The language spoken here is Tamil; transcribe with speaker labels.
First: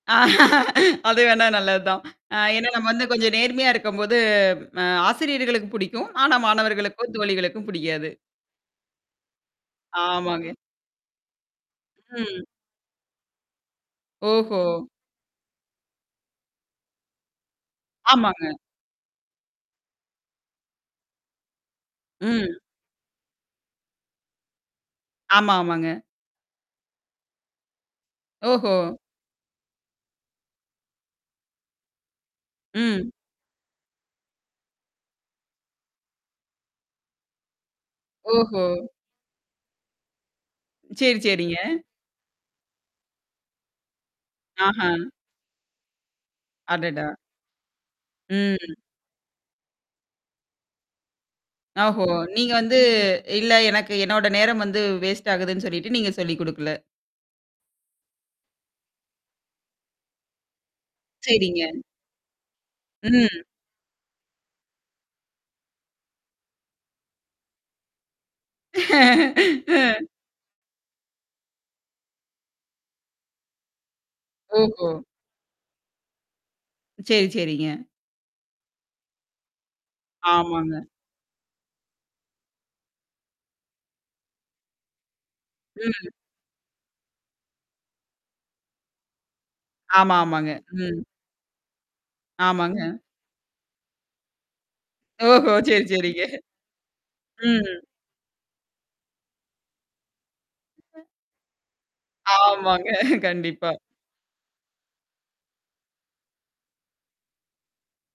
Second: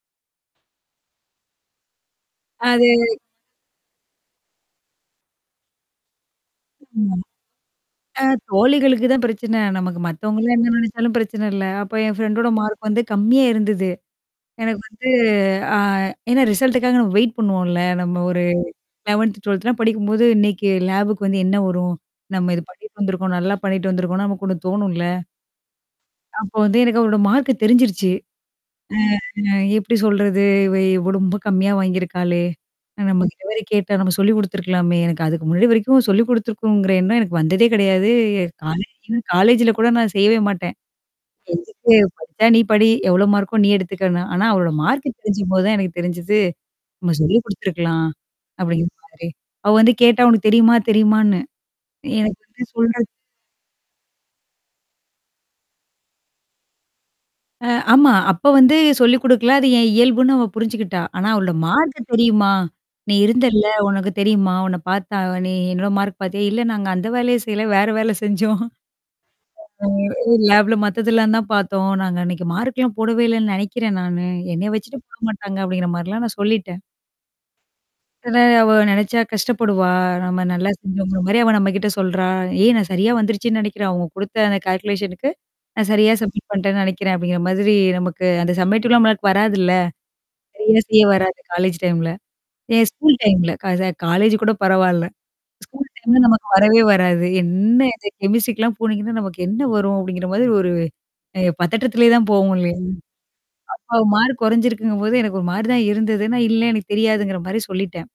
Speaker 1: அது வேணா நல்லது தான். அ ஏன்னா நம்ம வந்து
Speaker 2: அது.
Speaker 1: கொஞ்சம் நேர்மையா இருக்கும்போது, அ ஆசிரியர்களுக்கு பிடிக்கும். ஆனா மாணவர்களுக்கும்,
Speaker 2: ஆமா.
Speaker 1: தோழிகளுக்கும் பிடிக்காது.
Speaker 2: அ தோழிகளுக்கு தான் பிரச்சனை. நமக்கு
Speaker 1: ஆமாங்க.
Speaker 2: மத்தவங்கலாம் என்ன நெனைச்சாலும் பிரச்சனை இல்ல. அப்ப என்
Speaker 1: ம்.
Speaker 2: ஃப்ரெண்டோட மார்க் வந்து கம்மியா இருந்தது.
Speaker 1: ஓஹோ!
Speaker 2: எனக்கு வந்து ஆ ஏன்னா ரிசல்ட்டுக்காக நம்ம வெயிட் பண்ணுவோம்ல. நம்ம ஒரு
Speaker 1: ஆமாங்க.
Speaker 2: 11த்து, 12த்து எல்லாம் படிக்கும்போது, இன்னைக்கு லேபுக்கு வந்து என்ன வரும்? நம்ம
Speaker 1: ம்.
Speaker 2: இது பண்ணிட்டு வந்துருக்கோம். நல்லா பண்ணிட்டு வந்திருக்கோம், நமக்கு ஒண்ணு தோணும்ல.
Speaker 1: ஆமா, ஆமாங்க.
Speaker 2: அப்ப வந்து எனக்கு அவளோட மார்க்கு தெரிஞ்சிருச்சு.
Speaker 1: ஓஹோ!
Speaker 2: அ "எப்படி சொல்றது? இவ இவ ரொம்ப கம்மியா வாங்கியிருக்காளே?
Speaker 1: ம்.
Speaker 2: நம்ம இவ வேற கேட்டா, நம்ம சொல்லிக் குடுத்துருக்கலாமே!" எனக்கு அதுக்கு முன்னாடி வரைக்கும் சொல்லிக் குடுத்துருக்குங்கிற எண்ணம் எனக்கு வந்ததே கிடையாது.
Speaker 1: ஓஹோ!
Speaker 2: காலே காலேஜ்ல கூட நான் செய்யவே மாட்டேன்.
Speaker 1: சரி, சரிங்க.
Speaker 2: எதுக்கு? படிச்சா, நீ படி. எவ்வளோ மார்க்கோ? நீ எடுத்துக்கன்னு. ஆனா, அவளோட மார்க்
Speaker 1: ஆஹ.
Speaker 2: தெரிஞ்சும்போது தான் எனக்கு தெரிஞ்சுது.
Speaker 1: அடடா.
Speaker 2: "நம்ம சொல்லிக் குடுத்துருக்கலாம்."
Speaker 1: ம்.
Speaker 2: அப்படிங்கற மாரி. அவ வந்து கேட்டா. "உனக்கு தெரியுமா?" தெரியுமான்னு.
Speaker 1: ஓஹோ!
Speaker 2: எனக்கு
Speaker 1: நீங்க
Speaker 2: வந்து
Speaker 1: வந்து
Speaker 2: சொல்றது
Speaker 1: இல்ல, எனக்கு என்னோட நேரம் வந்து வேஸ்ட் ஆகுதுன்னு சொல்லிட்டு, நீங்க சொல்லிக் குடுக்கல.
Speaker 2: அ ஆமா. அப்ப வந்து சொல்லிக் குடுக்கல. அது என் இயல்புன்னு அவ புரிஞ்சுக்கிட்டா. ஆனா அவளோட
Speaker 1: சரிங்க.
Speaker 2: மார்க்கு தெரியுமா? "நீ
Speaker 1: ம்.
Speaker 2: இருந்தல்ல. உனக்கு தெரியுமா? உன்ன பார்த்தா நீ என்னோட மார்க் பார்த்தியா?" "இல்ல, நாங்க அந்த வேலையே செய்யல. வேற வேல செஞ்சோம். அ லேப்ல மத்ததெல்லாம் தான் பார்த்தோம். நாங்க அன்னைக்கு மார்க்லாம் போடவே இல்லன்னு நினைக்கிறேன் நானு. என்னைய
Speaker 1: ஓஹோ!
Speaker 2: வச்சுட்டு போட மாட்டாங்க." அப்டிங்கிற மாரிலாம் நான் சொல்லிட்டேன்.
Speaker 1: செரி, செரிங்க.
Speaker 2: இதுல அவ நெனைச்சா கஷ்டப்படுவா. நம்ம நல்லா
Speaker 1: ஆமாங்க.
Speaker 2: செஞ்சோங்கற மாரி அவ நம்ம கிட்ட சொல்றா. "ஏய் நான் சரியா வந்துருச்சுன்னு நினைக்கிறேன் அவங்க குடுத்த அந்த கால்குலேஷன்கக்கு நான்
Speaker 1: ம்.
Speaker 2: சரியா சப்மிட் பண்ணட்டேன்னு நினைக்கிறேன்." அப்டிங்கிற மாதிரி. நமக்கு அந்த சப்மிட்லாம் நம்மளுக்கு வராதுல்ல.
Speaker 1: ஆமா, ஆமாங்க. ம்.
Speaker 2: ரிவூஸ்லயும் வராது காலேஜ் டைம்ல.
Speaker 1: ஆமாங்க.
Speaker 2: என் ஸ்கூல் டைம்ல. கா இது காலேஜ் கூட பரவால்ல.
Speaker 1: ஓஹோ! சரி,
Speaker 2: ஸ்கூல் டைம்ல
Speaker 1: சரிங்க.
Speaker 2: நமக்கு வரவே வராது.
Speaker 1: ம்.
Speaker 2: என்ன இது? கெமிஸ்ட்ரிக்கெல்லாம் போனீங்கன்னா, நமக்கு என்ன வரும்? அப்டிங்கிற மாதிரி ஒரு அ பதட்டத்திலேயே தான் போவோம் இல்லையா?
Speaker 1: ஆமாங்க. கண்டிப்பா.
Speaker 2: அப்ப மார்க் குறைஞ்சிருக்குங்கும்போது எனக்கு ஒரு மாரி தான் இருந்தது. நான் இல்ல, எனக்கு தெரியாதுங்கிற மாரி சொல்லிட்டேன்.